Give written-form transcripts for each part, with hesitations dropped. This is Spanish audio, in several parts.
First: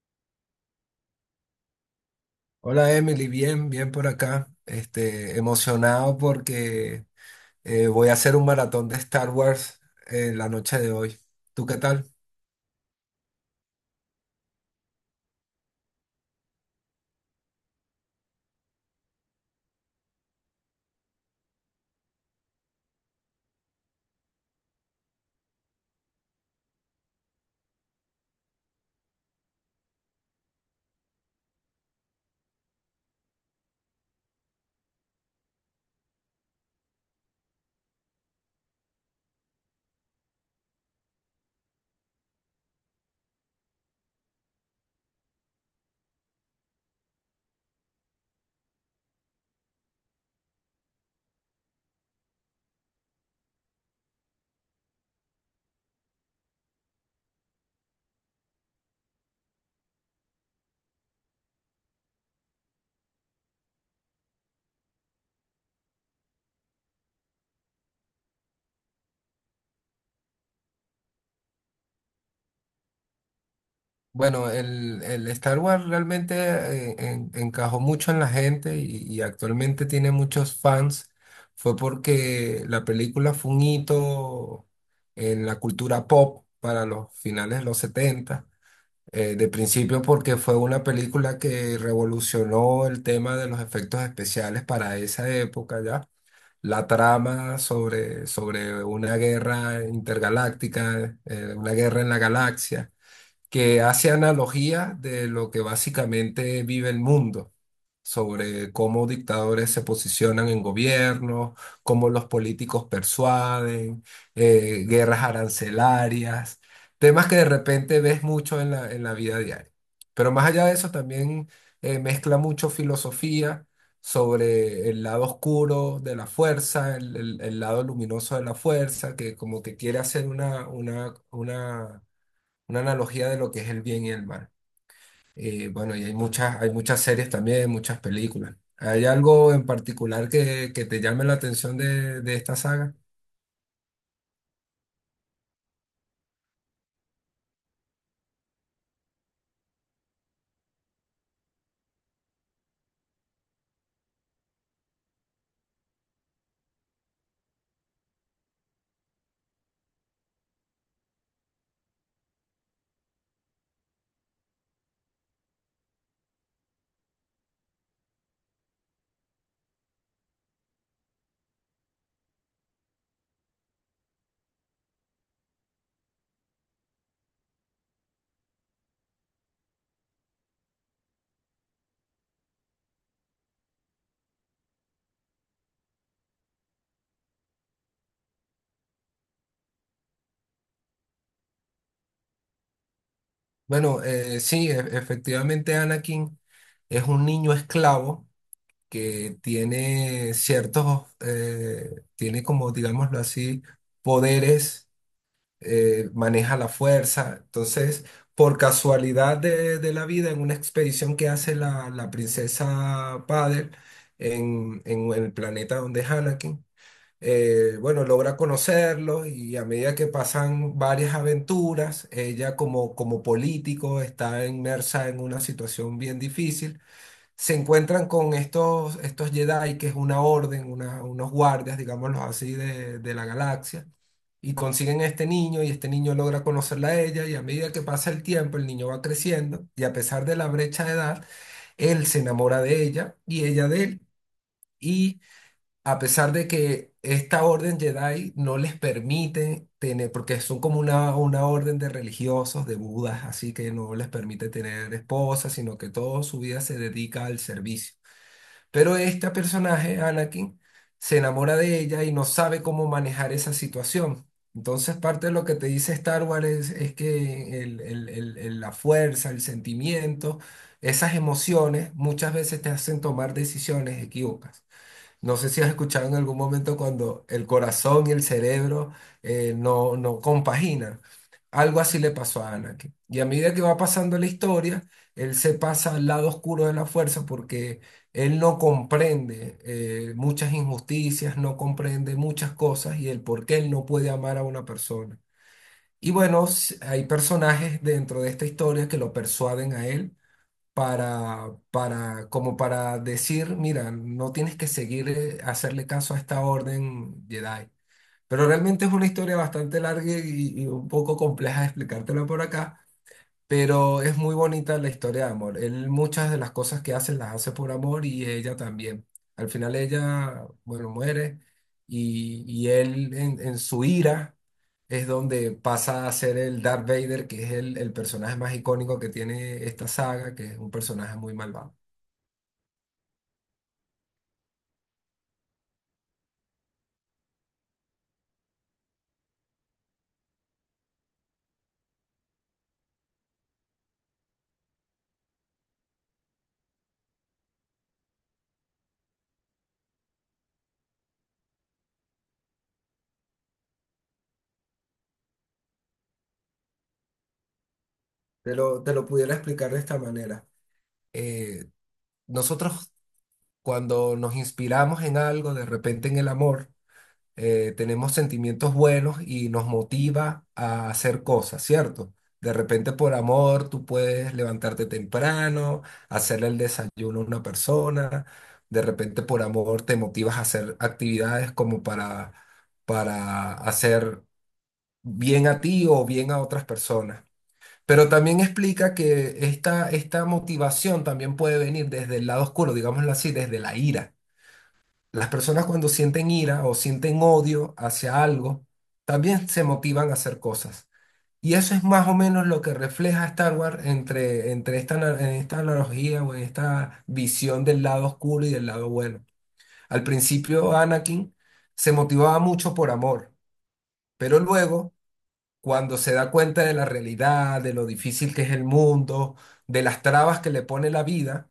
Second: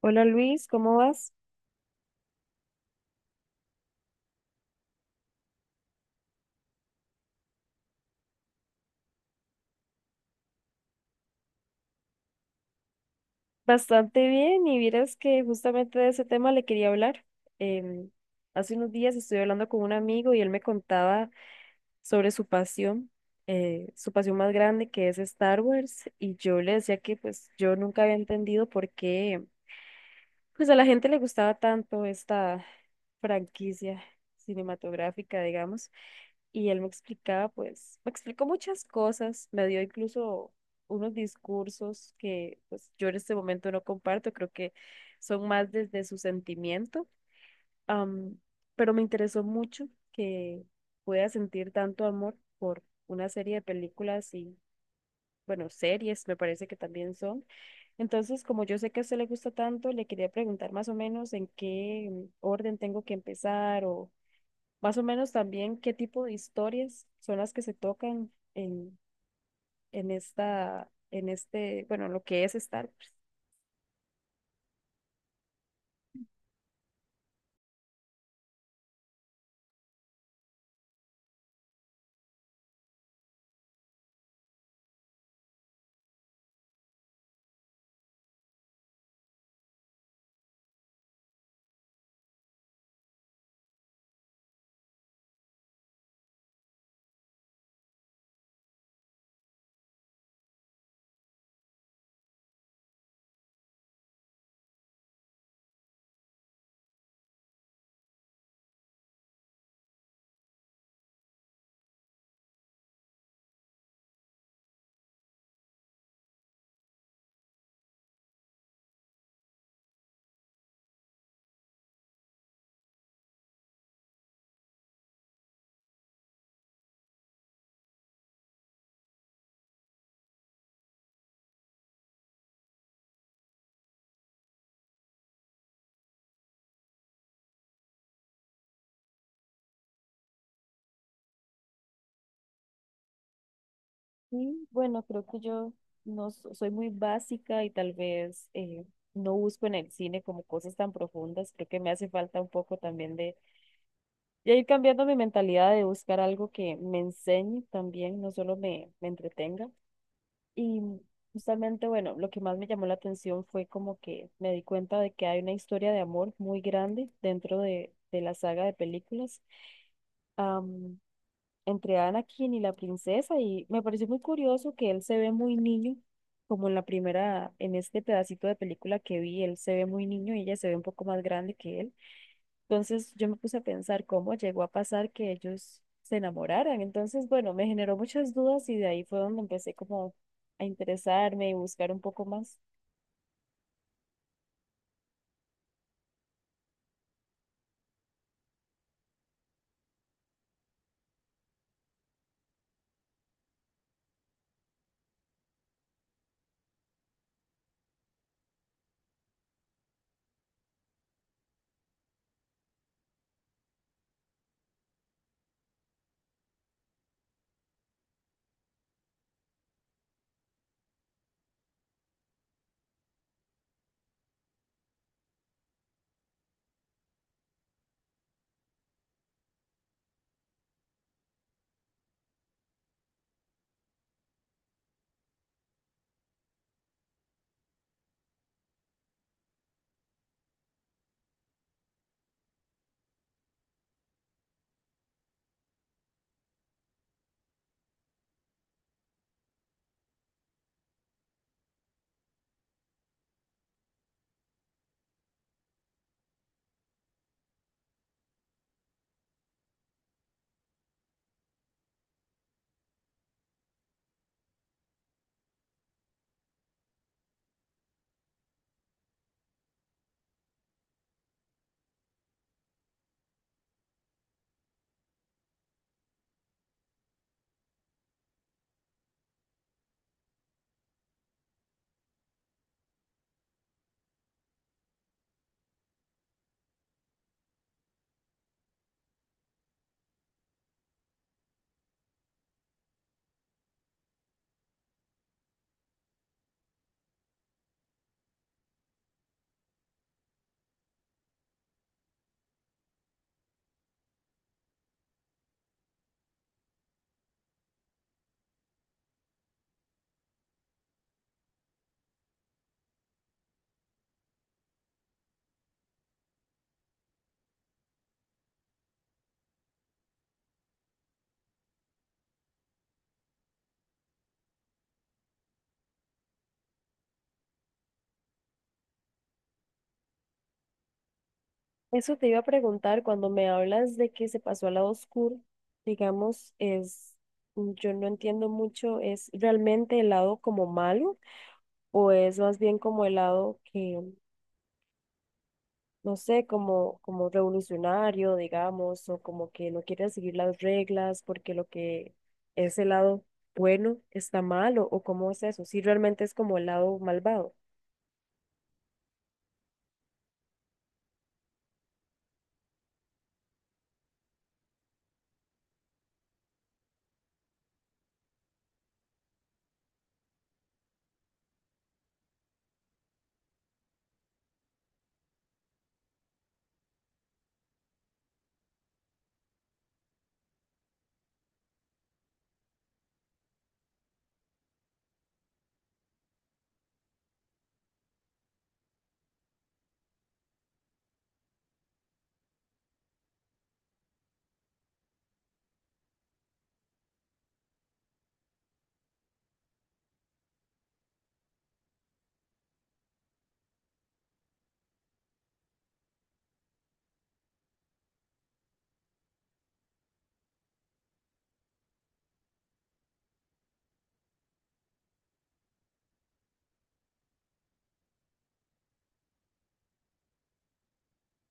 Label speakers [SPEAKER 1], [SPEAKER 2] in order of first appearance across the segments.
[SPEAKER 1] Hola Luis, ¿cómo vas?
[SPEAKER 2] Hola Emily, bien, bien por acá. Emocionado porque voy a hacer un maratón de Star Wars en la noche de hoy. ¿Tú qué tal?
[SPEAKER 1] Bastante bien y vieras que justamente de ese tema le quería hablar. Em, Hace unos días estuve hablando con un amigo y él me contaba sobre su pasión más grande que es Star Wars, y yo le decía que pues yo nunca había entendido por qué pues a la gente le gustaba tanto esta franquicia cinematográfica, digamos. Y él me explicaba, pues, me explicó muchas cosas, me dio incluso unos discursos que pues yo en este momento no comparto. Creo que son más desde su sentimiento, am, pero me interesó mucho que pueda sentir tanto amor por una serie de películas y, bueno, series me parece que también son. Entonces, como yo sé que a usted le gusta tanto, le quería preguntar más o menos en qué orden tengo que empezar, o más o menos también qué tipo de historias son las que se tocan en, en este, bueno, lo que es Star Wars.
[SPEAKER 2] Bueno, el Star Wars realmente encajó mucho en la gente y actualmente tiene muchos fans. Fue porque la película fue un hito en la cultura pop para los finales de los 70. De principio porque fue una película que revolucionó el tema de los efectos especiales para esa época ya. La trama sobre una guerra intergaláctica, una guerra en la galaxia que hace analogía de lo que básicamente vive el mundo, sobre cómo dictadores se posicionan en gobierno, cómo los políticos persuaden, guerras arancelarias, temas que de repente ves mucho en la vida diaria. Pero más allá de eso, también mezcla mucho filosofía, sobre el lado oscuro de la fuerza, el lado luminoso de la fuerza, que como que quiere hacer una analogía de lo que es el bien y el mal. Bueno, y hay muchas series también, muchas películas. ¿Hay algo en particular que te llame la atención de esta saga?
[SPEAKER 1] Y bueno, creo que yo no so- soy muy básica y tal vez no busco en el cine como cosas tan profundas. Creo que me hace falta un poco también de ir cambiando mi mentalidad de buscar algo que me enseñe también, no solo me entretenga. Y justamente, bueno, lo que más me llamó la atención fue como que me di cuenta de que hay una historia de amor muy grande dentro de la saga de películas, am, entre Anakin y la princesa, y me pareció muy curioso que él se ve muy niño, como en la primera, en este pedacito de película que vi, él se ve muy niño y ella se ve un poco más grande que él. Entonces yo me puse a pensar cómo llegó a pasar que ellos se enamoraran. Entonces, bueno, me generó muchas dudas y de ahí fue donde empecé como a interesarme y buscar un poco más.
[SPEAKER 2] Bueno, sí, efectivamente Anakin es un niño esclavo que tiene ciertos, tiene como, digámoslo así, poderes, maneja la fuerza. Entonces, por casualidad de la vida, en una expedición que hace la princesa Padel en el planeta donde es Anakin, bueno, logra conocerlos, y a medida que pasan varias aventuras, ella como, como político está inmersa en una situación bien difícil. Se encuentran con estos Jedi, que es una orden, unos guardias, digámoslo así, de la galaxia, y consiguen a este niño y este niño logra conocerla a ella, y a medida que pasa el tiempo el niño va creciendo, y a pesar de la brecha de edad, él se enamora de ella y ella de él, y a pesar de que esta orden Jedi no les permite tener, porque son como una orden de religiosos, de budas, así que no les permite tener esposas, sino que toda su vida se dedica al servicio. Pero este personaje, Anakin, se enamora de ella y no sabe cómo manejar esa situación. Entonces, parte de lo que te dice Star Wars es que la fuerza, el sentimiento, esas emociones muchas veces te hacen tomar decisiones equívocas. No sé si has escuchado en algún momento cuando el corazón y el cerebro no, no compaginan. Algo así le pasó a Anakin. Y a medida que va pasando la historia, él se pasa al lado oscuro de la fuerza porque él no comprende muchas injusticias, no comprende muchas cosas y el por qué él no puede amar a una persona. Y bueno, hay personajes dentro de esta historia que lo persuaden a él para, como para decir, mira, no tienes que seguir, hacerle caso a esta orden Jedi. Pero realmente es una historia bastante larga y un poco compleja de explicártela por acá, pero es muy bonita la historia de amor. Él muchas de las cosas que hace las hace por amor, y ella también. Al final ella, bueno, muere, y él en su ira es donde pasa a ser el Darth Vader, que es el personaje más icónico que tiene esta saga, que es un personaje muy malvado.
[SPEAKER 1] Eso te iba a preguntar cuando me hablas de que se pasó al lado oscuro, digamos, es, mm, yo no entiendo mucho. ¿Es realmente el lado como malo, o es más bien como el lado que, no sé, como, como revolucionario, digamos, o como que no quieren seguir las reglas porque lo que es el lado bueno está mal? ¿O, o cómo es eso, si realmente es como el lado malvado?
[SPEAKER 2] Te lo pudiera explicar de esta manera. Eh, Nosotros cuando nos inspiramos en algo, de repente en el amor, tenemos sentimientos buenos y nos motiva a hacer cosas, ¿cierto? De repente por amor tú puedes levantarte temprano, hacerle el desayuno a una persona, de repente por amor te motivas a hacer actividades como para, hacer bien a ti o bien a otras personas. Pero también explica que esta motivación también puede venir desde el lado oscuro, digámoslo así, desde la ira. Las personas cuando sienten ira o sienten odio hacia algo, también se motivan a hacer cosas. Y eso es más o menos lo que refleja Star Wars entre en esta analogía o en esta visión del lado oscuro y del lado bueno. Al principio Anakin se motivaba mucho por amor, pero luego, cuando se da cuenta de la realidad, de lo difícil que es el mundo, de las trabas que le pone la vida,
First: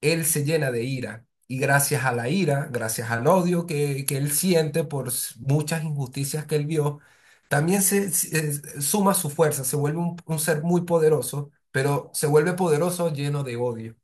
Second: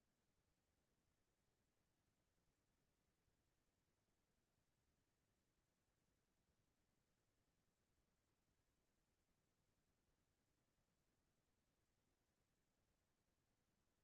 [SPEAKER 2] él se llena de ira. Y gracias a la ira, gracias al odio que él siente por muchas injusticias que él vio, también suma su fuerza, se vuelve un ser muy poderoso, pero se vuelve poderoso lleno de odio.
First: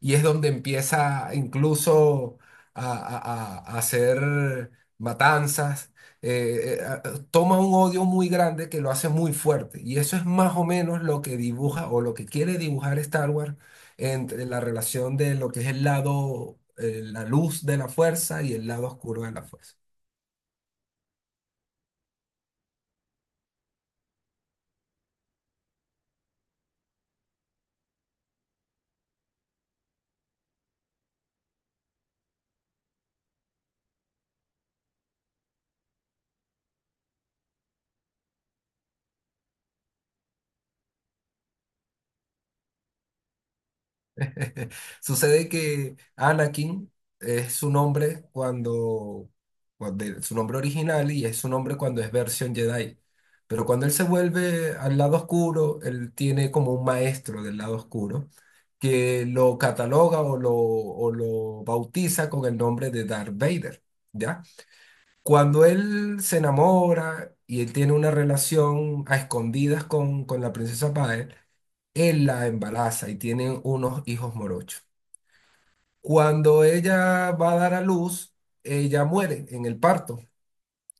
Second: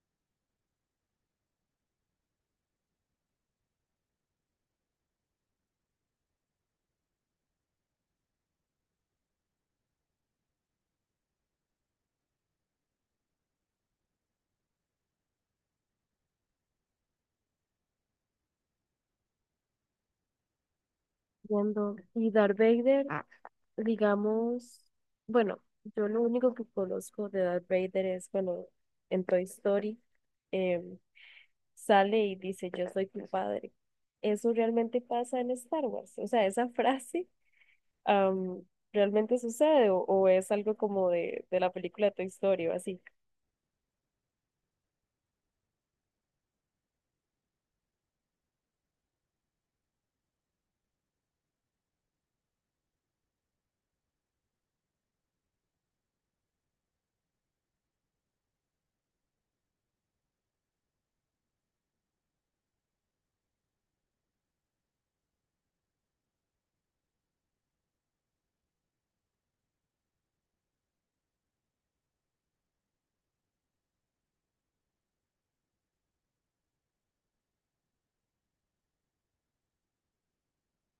[SPEAKER 2] Y es donde empieza incluso a hacer matanzas. eh, eh, a- Toma un odio muy grande que lo hace muy fuerte. Y eso es más o menos lo que dibuja o lo que quiere dibujar Star Wars entre la relación de lo que es el lado, la luz de la fuerza y el lado oscuro de la fuerza.
[SPEAKER 1] Entiendo. Y Darth Vader, ah, digamos, bueno, yo lo único que conozco de Darth Vader es cuando en Toy Story em, sale y dice, "Yo soy tu padre". ¿Eso realmente pasa en Star Wars? O sea, esa frase, am, ¿realmente sucede, o es algo como de la película Toy Story o así?
[SPEAKER 2] Sucede que Anakin es su nombre cuando, su nombre original, y es su nombre cuando es versión Jedi. Pero cuando él se vuelve al lado oscuro, él tiene como un maestro del lado oscuro que lo cataloga, o lo bautiza con el nombre de Darth Vader, ¿ya? Cuando él se enamora y él tiene una relación a escondidas con la princesa Padme, él la embaraza y tienen unos hijos morochos. Cuando ella va a dar a luz, ella muere en el parto.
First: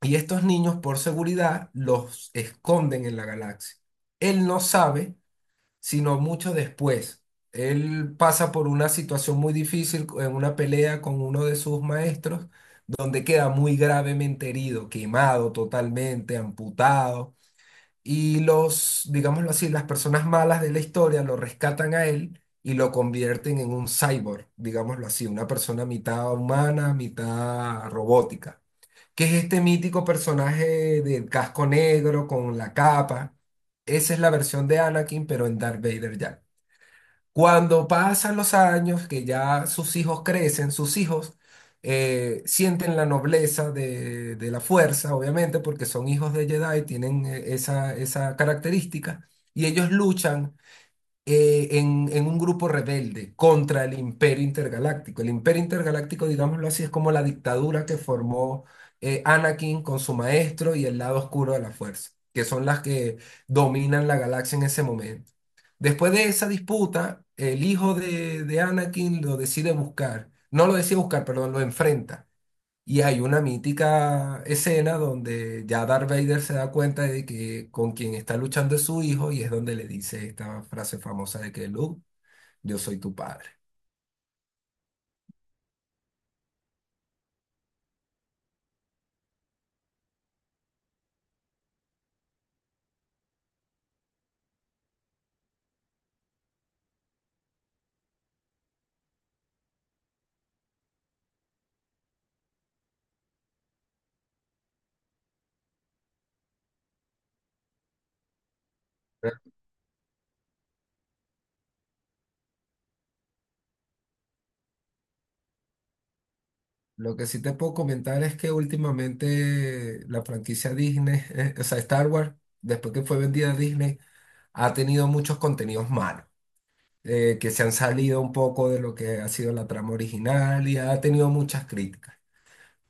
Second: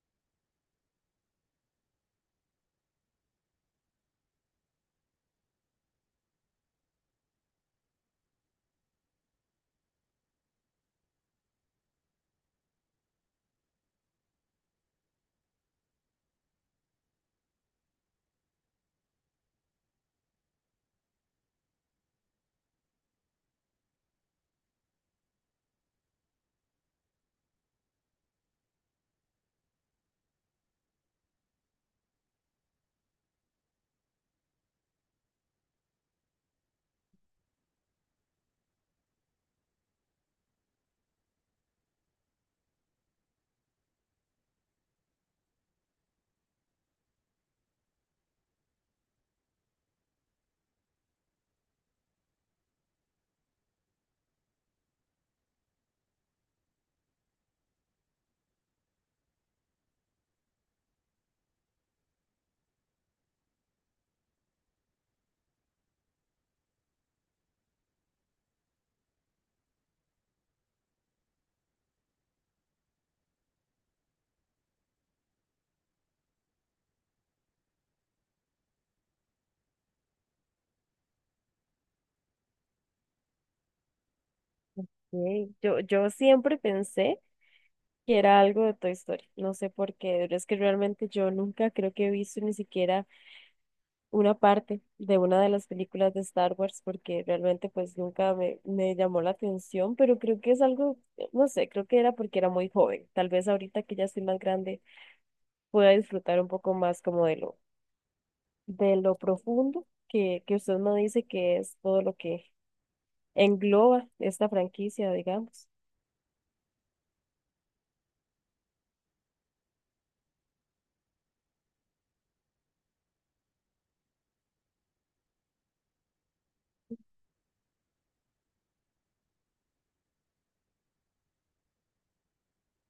[SPEAKER 2] Y estos niños, por seguridad, los esconden en la galaxia. Él no sabe, sino mucho después. Él pasa por una situación muy difícil en una pelea con uno de sus maestros, donde queda muy gravemente herido, quemado totalmente, amputado. Y los, digámoslo así, las personas malas de la historia lo rescatan a él y lo convierten en un cyborg, digámoslo así, una persona mitad humana, mitad robótica, que es este mítico personaje del casco negro con la capa. Esa es la versión de Anakin, pero en Darth Vader ya. Cuando pasan los años, que ya sus hijos crecen, sus hijos sienten la nobleza de la fuerza, obviamente, porque son hijos de Jedi, tienen esa, esa característica, y ellos luchan en un grupo rebelde contra el Imperio Intergaláctico. El Imperio Intergaláctico, digámoslo así, es como la dictadura que formó Anakin con su maestro y el lado oscuro de la fuerza, que son las que dominan la galaxia en ese momento. Después de esa disputa, el hijo de Anakin lo decide buscar, no lo decide buscar, perdón, lo enfrenta, y hay una mítica escena donde ya Darth Vader se da cuenta de que con quien está luchando es su hijo, y es donde le dice esta frase famosa de que Luke, yo soy tu padre.
[SPEAKER 1] Ok. Yo siempre pensé que era algo de Toy Story, no sé por qué, pero es que realmente yo nunca creo que he visto ni siquiera una parte de una de las películas de Star Wars porque realmente pues nunca me llamó la atención, pero creo que es algo, no sé, creo que era porque era muy joven. Tal vez ahorita que ya estoy más grande pueda disfrutar un poco más como de lo
[SPEAKER 2] Pero
[SPEAKER 1] profundo que usted me dice que es todo lo que engloba esta franquicia, digamos.
[SPEAKER 2] Lo que sí te puedo comentar es que últimamente la franquicia Disney, o sea, Star Wars, después que fue vendida a Disney, ha tenido muchos contenidos malos, que se han salido un poco de lo que ha sido la trama original, y ha tenido muchas críticas.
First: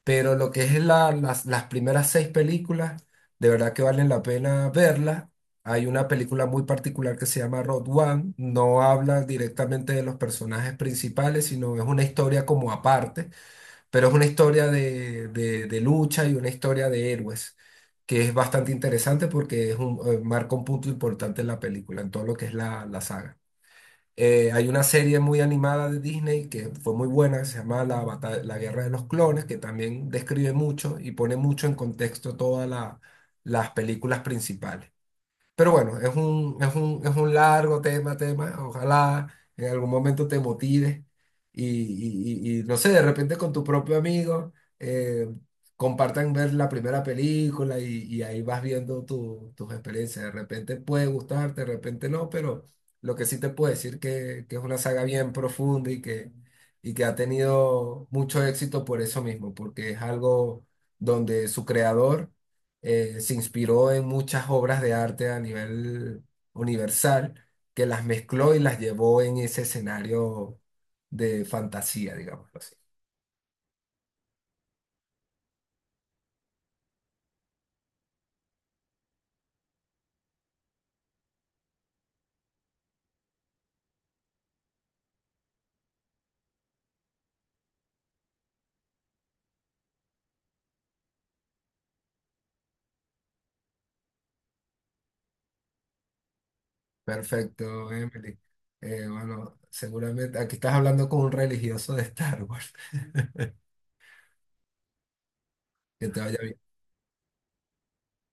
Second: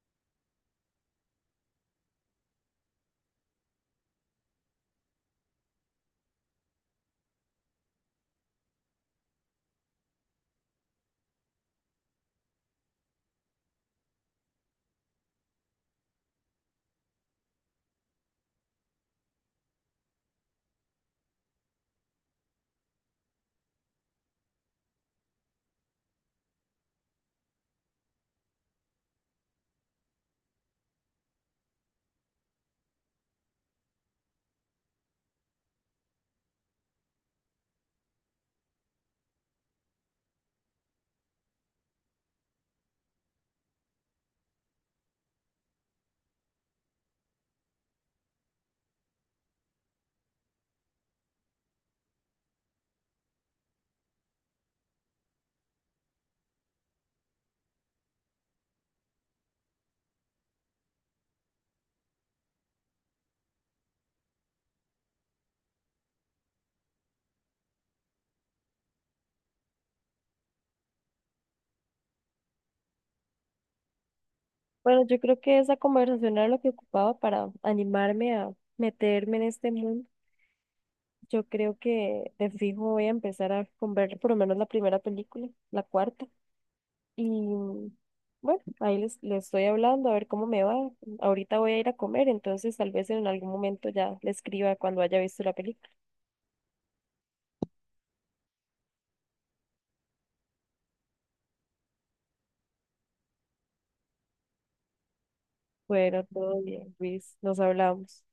[SPEAKER 2] Pero lo que es las primeras seis películas, de verdad que valen la pena verlas. Hay una película muy particular que se llama Road One. No habla directamente de los personajes principales, sino es una historia como aparte, pero es una historia de, de lucha y una historia de héroes, que es bastante interesante porque marca un punto importante en la película, en todo lo que es la saga. Hay una serie muy animada de Disney que fue muy buena, que se llama La Guerra de los Clones, que también describe mucho y pone mucho en contexto todas las películas principales. Pero bueno, es un largo tema. Ojalá en algún momento te motives, no sé, de repente con tu propio amigo eh, compartan ver la primera película, y ahí vas viendo tus experiencias. De repente puede gustarte, de repente no, pero lo que sí te puedo decir que es una saga bien profunda, y que ha tenido mucho éxito por eso mismo, porque es algo donde su creador se inspiró en muchas obras de arte a nivel universal, que las mezcló y las llevó en ese escenario de fantasía, digámoslo así.
[SPEAKER 1] Bueno, yo creo que esa conversación era lo que ocupaba para animarme a meterme en este mundo. Yo creo que de fijo voy a empezar a con ver por lo menos la primera película, la cuarta. Y bueno, ahí les estoy hablando a ver cómo me va. Ahorita voy a ir a comer, entonces tal vez en algún momento ya le escriba cuando haya visto la película.
[SPEAKER 2] Perfecto, Emily. Bueno, seguramente aquí estás hablando con un religioso de Star Wars. Que te
[SPEAKER 1] Bueno,
[SPEAKER 2] vaya
[SPEAKER 1] todo
[SPEAKER 2] bien.
[SPEAKER 1] bien, Luis, nos hablamos.